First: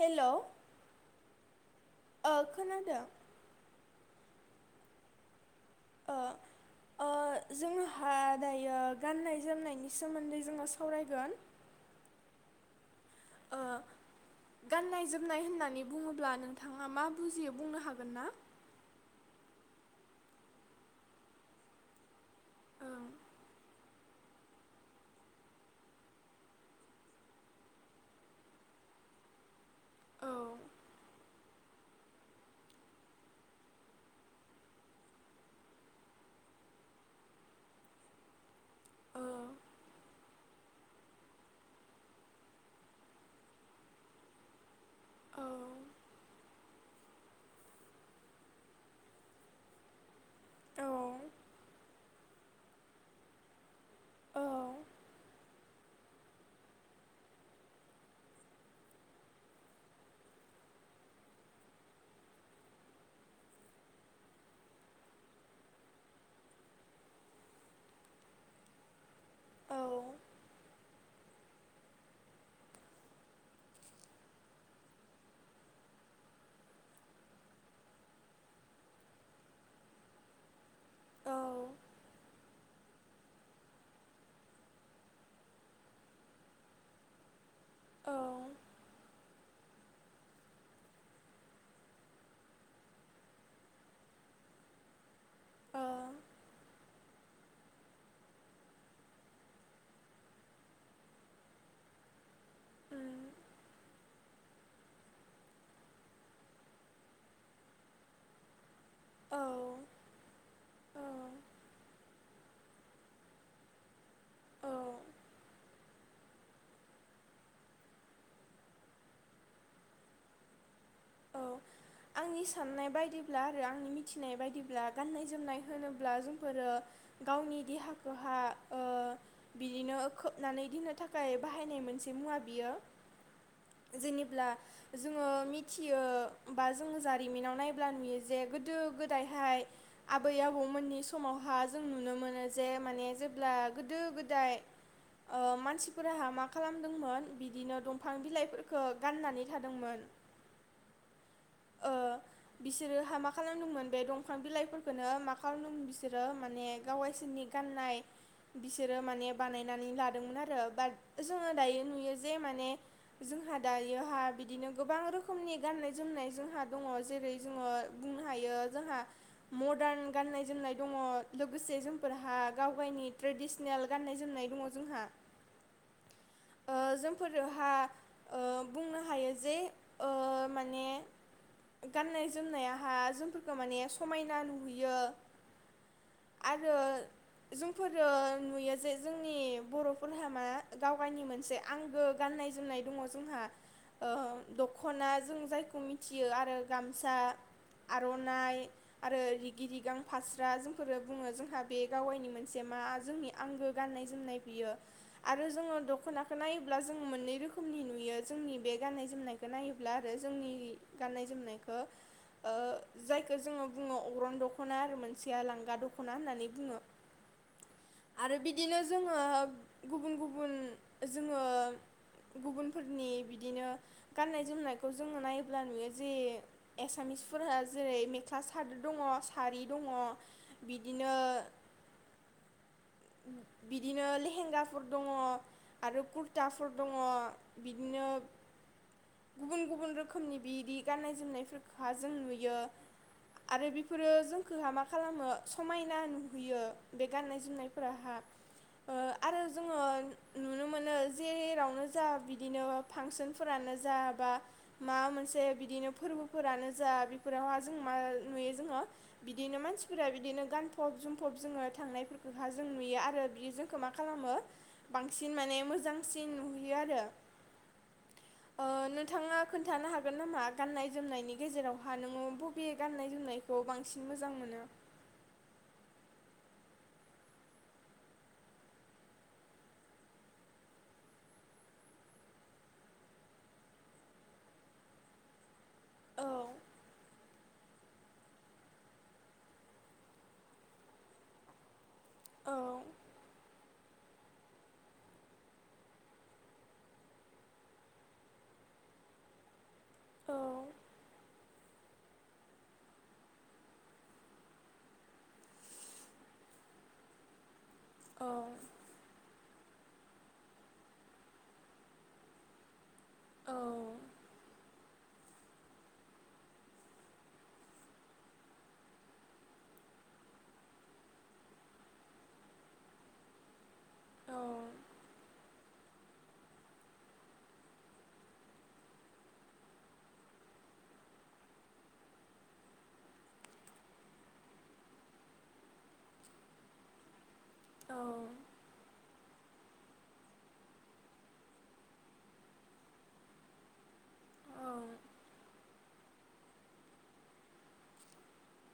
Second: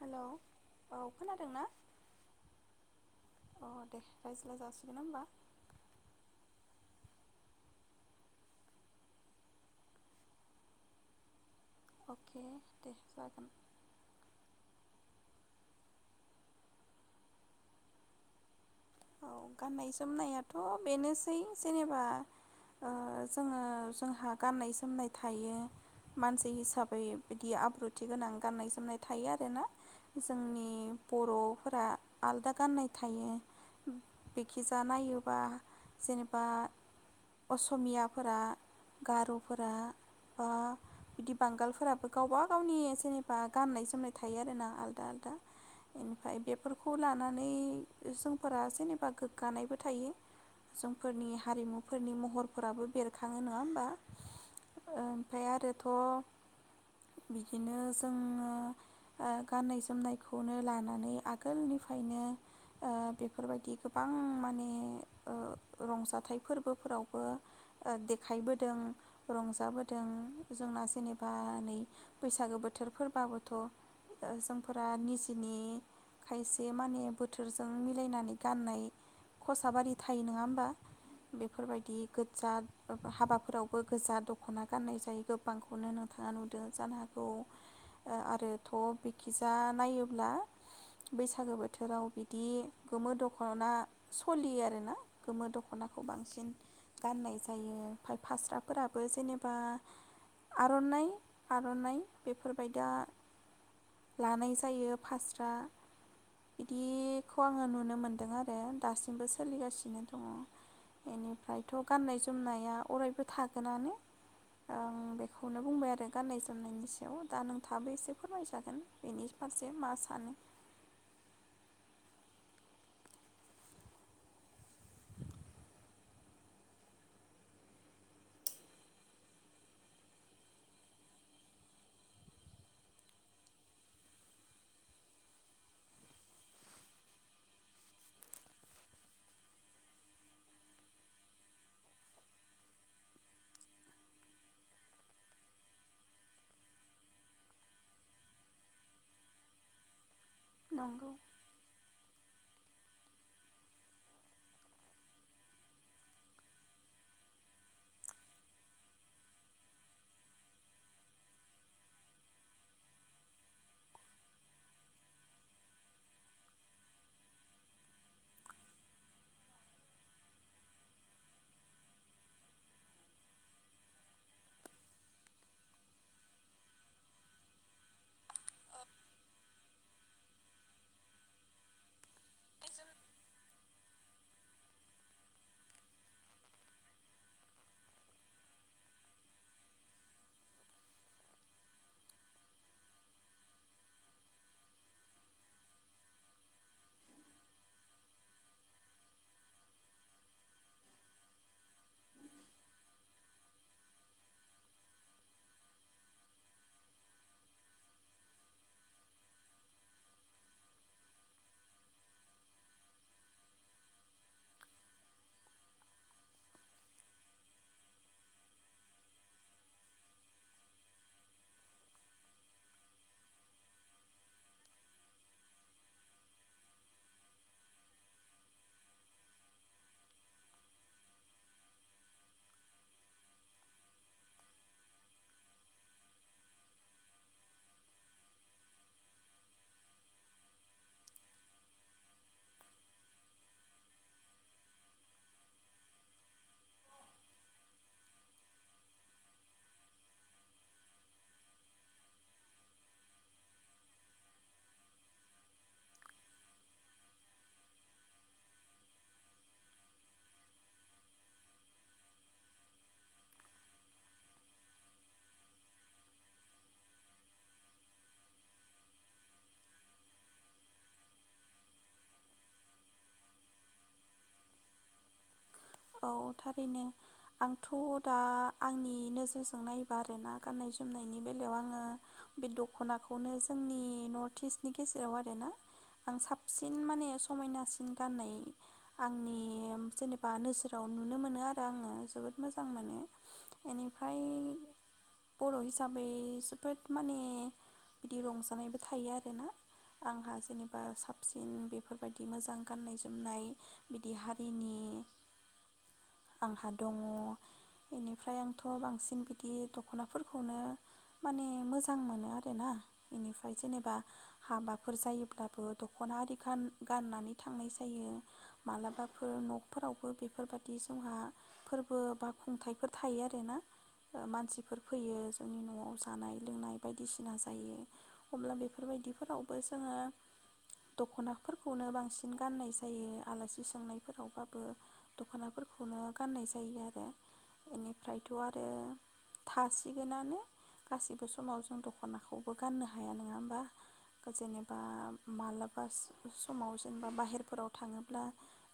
हेल' औ खोनादों ना ओ खोनादों अ दे रायज्लाय जासिगोन ओमबा ओ ओ जोंहा दायो गाननाय-जोमनायनि सोमोन्दै जोङो सावरायगोन अके दे जागोन ओ गाननाय जोमनाय होननानै बुङोब्ला नोंथाङा मा बुजियो बुंनो हागोन ना? औ गाननाय जोमनायाथ बेनोसै जेनेबा ओ ओं जोङो जोंहा गाननाय जोमनाय थायो मानसि हिसाबै बिदि आब्रुथि गोनां गाननाय जोमनाय थायो आरोना औ जोंनि बरफोरा आलदा गाननाय थायो। बेखिजा नायोबा जेनेबा असमियाफोरा औ गारफोरा बा बिदि बांगालफोराबो गावबा गावनि जेनेबा गाननाय जोमनाय थायो आरोना आल दा ओनफाय बे फोरखौ लानानै जों फोरा जेनेबा गोग्गानायबो थायो। औ जोंफोरनि हारिमुफोरनि महर राबो बेरखाङो नङा होमबा औ ओमफाय आरो थ बिदिनो जोङो ओ गाननाय जोमनायखौनो लानानै आगोलनिफ्रायनो ओ बेफोरबायदि गोबां माने ओ रंजाथाइ फोरबोफोरावबो देखायबोदों रंजाबोदों जोंना जेनेबा नै बैसागो बोथोर फोरबाबोथ जोंफोरा निजेनि खायसे माने बोथोरजों मिलायनानै गाननाय खसाबारि थायो नङा होमबा औ बेफोरबायदि गोज्जा हाबाफोरावबो गोजा दखना गाननाय जायो। गोबांखौनो नोंथाङा नुदों जानो हागौ ओ ओ आरोथ बिखिजा नायोब्ला बैसागो बोथोराव बिदि गोमो दखना सलियो आरोना गोमो दखनाखौ बांसिन गाननाय जायो ओमफ्राय फास्राफोराबो जेनेबा आरनाइ आरनाइ बेफोरबायदा उम लानाय जायो फास्रा बिदिखौ आङो नुनो मोनदों आरो दासिमबो औ सोलिगासिनो दङ। बेनिफ्रायथ गाननाय जोमनाया अरायबो थागोनानो औ आं बेखौनो बुंबाय आरो गाननाय जोमनायनि सायाव दा नों थाबो एसे फोरमायजागोन बेनि फारसे मा सानो। औ आंनि साननाय बायदिब्ला आरो आंनि मिथिनाय बायदिब्ला गाननाय जोमनाय होनोब्ला जोंफोरो गावनि देहाखौहा ओ बिदिनो खोबनानै दोननो थाखाय बाहायनाय मोनसे मुवा बियो जेनेब्ला जोङो मिथियो बा जोंङो जारिमिनाव नायब्ला नुयो जे गोदो गोदायहाय आबै-आबौमोननि समावहा जों नुनो मोनो जे माने जेब्ला गोदो गोदाय ओ मानसिफोराहा मा खालामदोंमोन बिदिनो दंफां बिलाइफोरफोरखो गाननानै थादोंमोन। नंगौ ओ बिसोरोहा मा खालामदोंमोन बे दंफां बिलाइफोरखोनो मा खालामदोंमोन बिसोरो माने गावाइसोरनि गाननाय बिसोरो माने बानायनानै लादोंमोन आरो बाट जोङो दायो नुयो जे माने जोंहा दायोहा बिदिनो गोबां रोखोम नि गान्नाय जोमनाय जोंहा दङ जेरै जोङो बुंनो हायो जोंहा मदारन गाननाय जोमनाय दङ लोगोसे जोंफोरहा गाव गाइनि ट्रेडिसनेल गाननाय जोमनाय दङ जोंहा ओ जोंफोरोहा ओ बुंनो हायो जे ओ माने गाननाय जोमनायाहा जोंफोरखौ माने समायना नुहैयो आरो जोंफोरो नुयो जे जोंनि बरफोरनिहा मा गाव गाइनि मोनसे आंगो गाननाय जोमनाय दङ जोंहा ओ द दखना जों जायखौ मिथियो आरो गामसा आरनाइ आरो रिगि रिगां फास्रा जोंफोरो बुङो जोंहा बे गावगाइनि मोनसे मा जोंनि आंगो गाननाय जोमनाय बियो आरो जोङो दखनाखो नायोब्ला जों मोननै रोखोमनि नुयो जोंनि बे गाननाय जोमनायखौ। नायोब्ला आरो जोंनि गाननाय जोमनायखो ओ जायखौ जोङो बुङो अग्रं दखना आरो मोनसेया लांगा दखना होननानै बुङो आरो बिदिनो जोङो गुबुन गुबुन जोङो गुबुनफोरनि बिदिनो गाननाय जोमनायखौ जोङो नायोब्ला नुयो जे एसामिसफोरहा जेरै मेख्ला सादोर दङ सारि दङ बिदिनो बिदिनो लेहेंगाफोर दङ आरो कुरटाफोर दङ बिदिनो गुबुन गुबुन रोखोमनि बिदि गाननाय जोमनायफोरखौहा जों नुयो आरो बेफोरो जोंखौहा मा खालामो समायना नुहोयो बे गाननाय जोमनायफोराहा ओ आरो जोङो नुनो मोनो जेरावनो जा बिदिनो फांसनफोरानो जा जा बा माबा मोनसे बिदिनो फोरबोफोरानो जा बेफोरावहा जों मा नुयो जोङो बिदिनो मानसिफोरा बिदिनो गानफब जोमफब जोङो थांनायफोरखौहा जों नुयो आरो बियो जोंखो मा खालामो बांसिन माने मोजांसिन नुहोयो आरो ओ नोंथाङा खोन्थानो हागोन नामा गाननाय जोमनायनि गेजेरावहा नोङो बबे गाननाय जोमनायखौ बांसिन मोजां मोनो औ थारैनो आंथ दा आंनि नोजोरजों नायोबा आरोना गाननाय जोमनायनि बेलायाव आङो बे दखनाखौनो जोंनि नर्थ इस्टनि गेजेराव आरोना आं औ साबसिन माने समायनासिन गाननाय आंनि जेनेबा नोजो राव नुनो मोनो आरो आङो जोबोद‌ औ मोजां मोनो एनि ओमफ्राय बर हिसाबै जोबोद माने बिदि रंजानायबो थायो आरोना आंहा जेनेबा साबसिन बे बेफोरबायदि मोजां गाननाय जोमनाय बिदि हारिनि आंहा दङ औ बेनिफ्राय आंथ बांसिन बिदि दखनाफोरखौनो माने मोजां मोनो आरोना बेनिफ्राय जेनेबा हाबाफोर जायोब्लाबो दखना आरि खान गाननानै थांनाय जायो मालाबाफोर नफोरावबो बेफोरबाय दि जोंहा फोरबो बा खुंथाइफोर थायो आरोना ओ मानसिफोर फैयो जोंनि नआव जानाय लोंनाय बायदिसिना जायो अब्ला बेफोरबायदिफोरावबो जोङो दखनाफोरखौनो बांसिन गाननाय जायो आलासि सोंनायफोरावबाबो दखनाफोरखौनो गाननाय जायो आरो औ बेनिफ्रायथ आरो थासिगोनानो गासिबो समाव जों दखनाखौबो गाननो हाया नङा होमबा जेनेबा मालाबा स समाव जेनेबा बाहेरफोराव थाङोब्ला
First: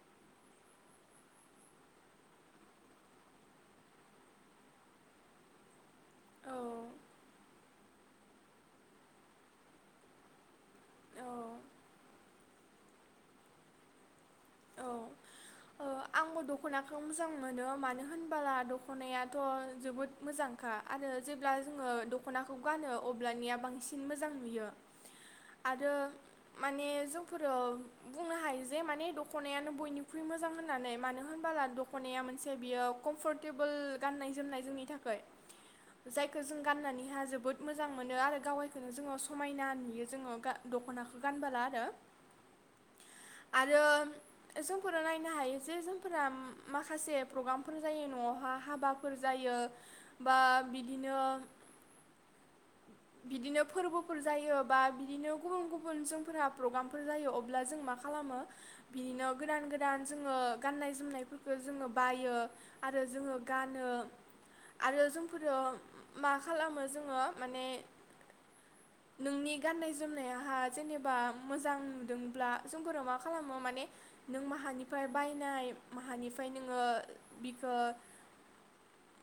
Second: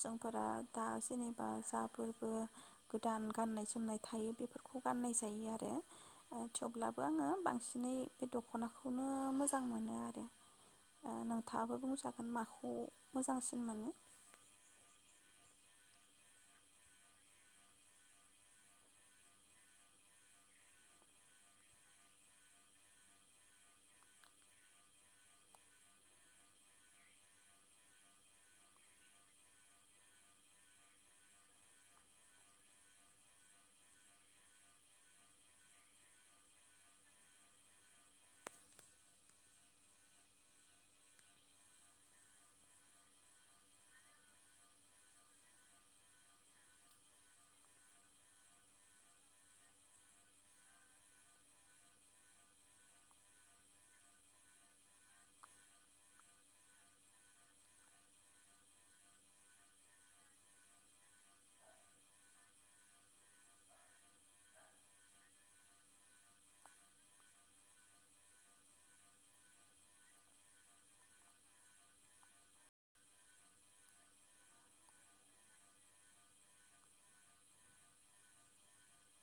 जोंफोरा दा जेने बा जाफोरबो गोदान गाननाय जोमनाय थायो बेफोरखौ गाननाय जायो आरो ओ थेवब्लाबो आङो बांसिन बिनै बे दखनाखौनो मोजां मोनो आरो ओ नोंथाङाबो बुंनो सा माखौ मोजांसिन मोनो औ ओ आंबो दखनाखौ मोजां मोनो मानो होनबोला दखनायाथ जोबोद मोजांखा आरो जेब्ला जोङो दखनाखौ गानो अब्लानिया बांसिन मोजां नुयो आरो माने जोंफोरो बुंनो हायो जे माने द खनायानो बयनिख्रुइ मोजां होननानै मानो होनबोला दखनाया मोनसे बियो कमफर्टेबोल गाननाय जोमनाय जोंनि थाखाय जायखौ जों गाननानैहा जोबोद मोजां मोनो आरो गावायखौनो जोङो समायना नुयो जोङो दखनाखौ गानबोला आरो आरो जोंफोरो नायनो हायो जे जोंफोरा माखासे प्रग्रामफोर जायो नआवहा हाबाफोर जायो बा बिदिनो बिदिनो फोरबोफोर जायो बा बिदिनो गुबुन गुबुन जोंफोरा प्रग्रामफोर जायो अब्ला जों मा खालामो बिनिनो गोदान गोदान जोङो गाननाय जोमनायफोरखौ जोङो बायो आरो जोङो गानो आरो जोंफोरो मा खालामो जोङो माने नोंनि गाननाय जोमनायाहा जेनेबा मोजां नुदोंब्ला जोंफोरो मा खालामो म माने नों माहानिफ्राय बायनाय माहानिफ्राय नोङो बिखो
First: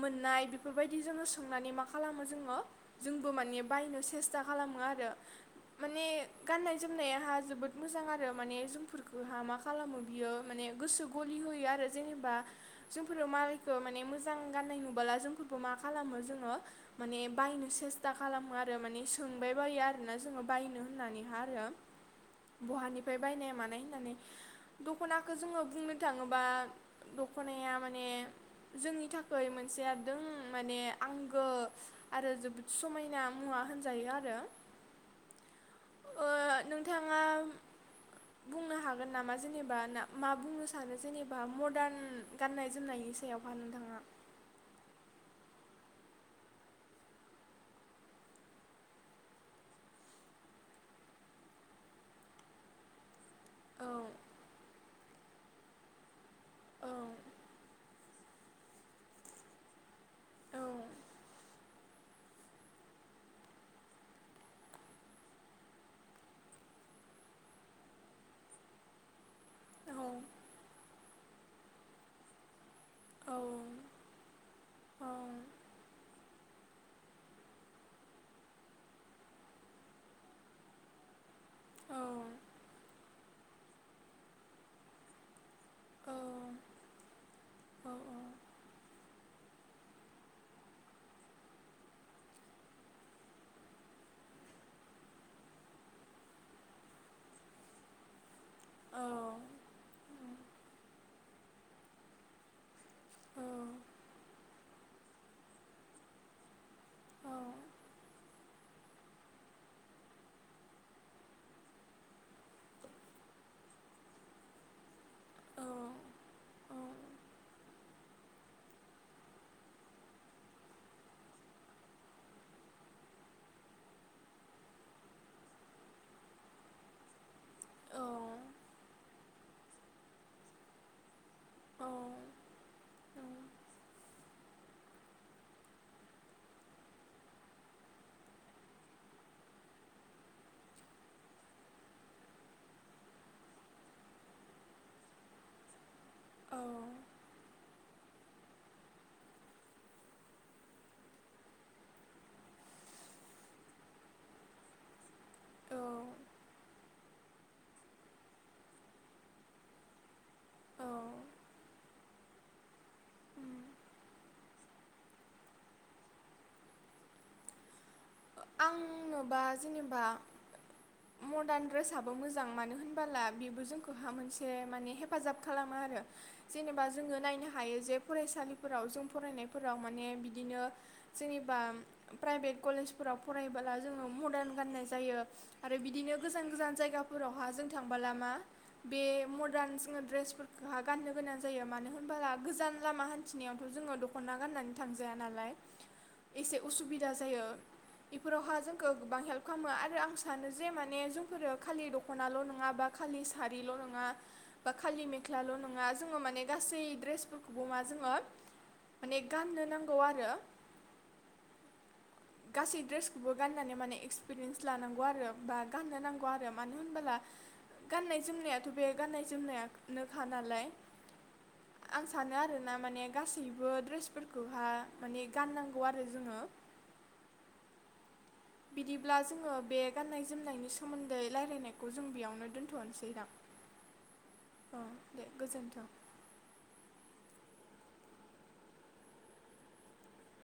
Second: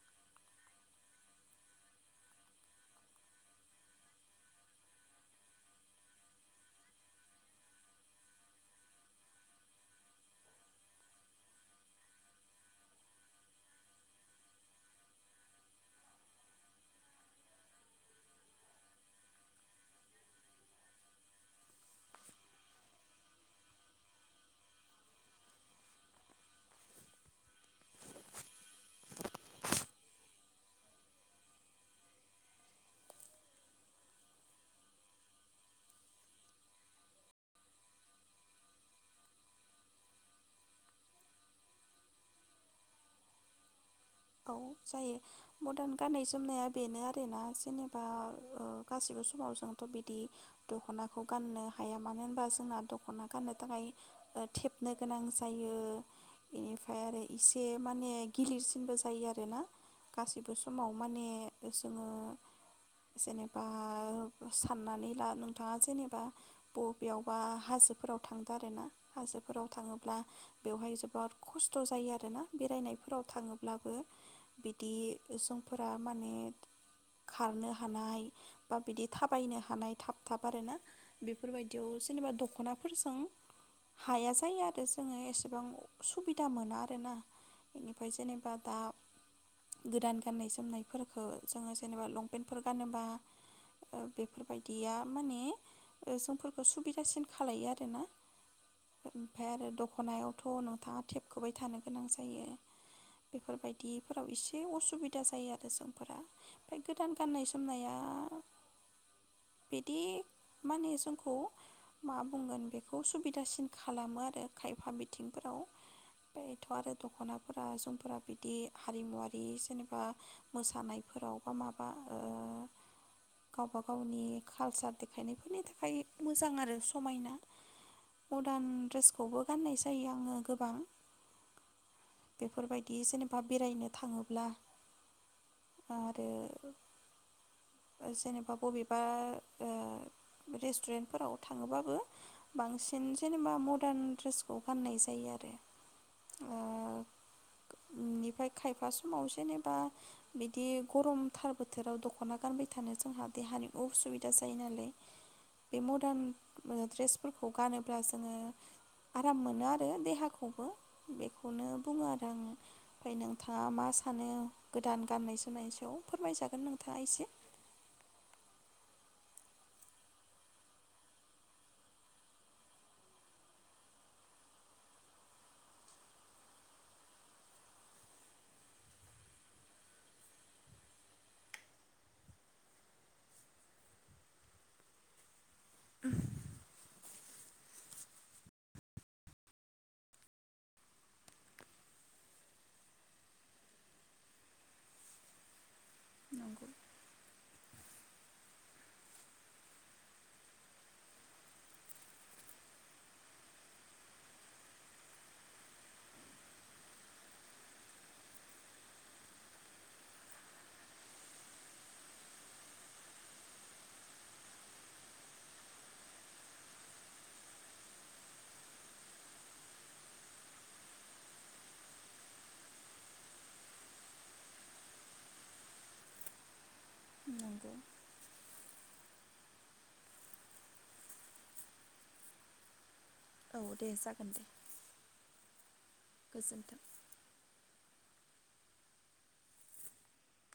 मोननाय बेफोरबायदि जोङो सोंनानै मा खालामो जोङो जोंबो माने बायनो सेस्था खालामो आरो माने गाननाय जोमनायाहा जोबोद मोजां आरो माने जोंफोर जहा मा खालामो बियो माने गोसो गलि होयो आरो जेनेबा जोंफोरो मालायखौ माने मोजां गाननाय नुबोला जोंफोरखौ मा खालामो जोङो माने बायनो सेस्था खालामो आरो माने सोंबाय बायो आरोना जोङो बायनो होननानैहा आरो बहानिफ्राय बायनाय मानाय होन्नानै दखनाखौ जोङो बुंनो थाङोबा दखनाया माने जोंनि थाखाय मोनसे दम माने आंगो आरो जोबोद समायना मुवा होनजायो आरो ओ नोंथाङा बुंनो हागोन नामा जेनेबा ना मा बुंनो सानो जेनेबा मदार्न गाननाय जोमनायनि सायावहा नोंथाङा औ जायो मदार्न गाननाय जोमनाया बेनो आरोना जेनेबा गासिबो समाव जोंथ बिदि दखनाखौ गाननो हाया मानो होनबा जोंना दखना गाननो थाखाय औ थेप नो गोनां जायो औ बेनिफ्राय आरो इसे माने गिलिरसिनबो। जायो आरोना गासिबो औ समाव माने जोङो जेनेबा साननानै ला नोंथाङा जेनेबा बबेयावबा हाजोफोराव थांदों आरो ना हाजो फोराव औ थाङोब्ला बेवहाय जोबोद खस्थ जायो आरोना बेरायनाय फोराव औ थाङो बिदि सुबुंफोरा माने खारनो हानाय बा बिदि थाबायनो हानाय थाब थाब आरोना। बेफोरबायदियाव जेनेबा दखनाफोरजों हाया जायो आरो जोङो एसे बां सुबिदा मोना आरोना बेनिफ्राय जेने बा। गोदान गाननाय जोमनायफोरखौ जोङो जेनेबा लंपेन्टफोर गानोबा बेफोरबायदिया माने जोंफोरखौ सुबिदासिन खालायो आरोना। औ ओमफ्राय आरो दखनायाव थ नोंथाङा टेबखोबाय थानो गोनां जायो। बेफोरबायदिफोराव इसोर बि असुबिदा जायो आरो जोंफोरा ओमफ्राय गोदान गाननाय जोमनाया बिदि माने जोंखौ मा बुंगोन बेखौ सुबिदासिन खालामो आरो खायफा बिथिं औ। एथ आरो दखनाफोरा जुमफोरा बिदि हारिमुवारि जेनेबा मोसानायफोराव बा माबा ओ गावबा गावनि कालसार देखायनायफोरनि थाखाय मोजां आरो समायना मदार्न ड्रेसखौबो गाननाय जायो आङो गोबां बेफोरबायदि जेनेबा बेरायनो थाङो ङोब्ला आरो जेनेबा बबेबा ओ रेस्टुरेन्टफोराव थाङोबाबो बांसिन जेनेबा मडार्न ड्रेसखौ गाननाय जायो आरो। औ। बेनिफ्राय खायफा समाव जेनेबा बिदि गरमथार बोथोराव दखना गानबाय थ थानो जोंहा देहानि असुबिदा जायो नालाय बे मदार्न द्रेसफोरखौ गानोब्ला जोङो आराम मोनो आरो देहाखौबो बेखौनो बुङो आरो आङो ओमफ्राय नोंथाङा मा सानो गोदान गाननाय जोमनाय सायाव फोरमायजागोन नोंथाङा एसे। आंनोबा जेनेबा मडार्न ड्रेसआबो मोजां मानो होनबोला बेबो जोंखौहा मोनसे माने हेफाजाब खालामो आरो जेनेबा जोङो नायनो हायो जे फरायसालिफोराव जों फरायनायफोराव माने बिदिनो जेनेबा प्राइभेट कलेज फोराव फरायबोला जोङो मदार्न गाननाय जायो आरो बिदिनो गोजान गोजान जायगाफोरावहा जों थांबोला मा बे मदार्न जोङो ड्रेसफोरखौहा गाननो गोनां जायो मानो होनबोला गोजान लामा हान्थिनायावथ जोङो दखना गाननानै थांजाया नालाय। एसे नंगौ उसुबिदा जायो। बेफोरावहा जोंखौ गोबां हेल्प खालामो आरो आं सानो जे माने जोंफोरो खालि दखनाल नङा बा खालि सारिल नङा बा खालि मेख्लाल नङा जोङो माने गासै ड्रेसफोरखौबो मा जोङो माने गाननो नांगौ आरो। गासै ड्रेसखौबो गाननानै माने एक्सपिरियेन्स लानांगौ आरो बा गाननो नांगौ आरो मानो होनबोला गाननाय जोमनायाथ बे गाननाय जोमनायानोखा नालाय आं सानो आरोना माने गासैबो ड्रेसफोरखौहा माने गाननांगौ आरो जोङो। नंगौ। बिदिब्ला जोङो बे गाननाय जोमनायनि सोमोन्दै रायज्लायनायखौ जों बेयावनो दोन्थनोसै दां। औ दे जागोन दे। गोजोन्थों। गोजोन्थो।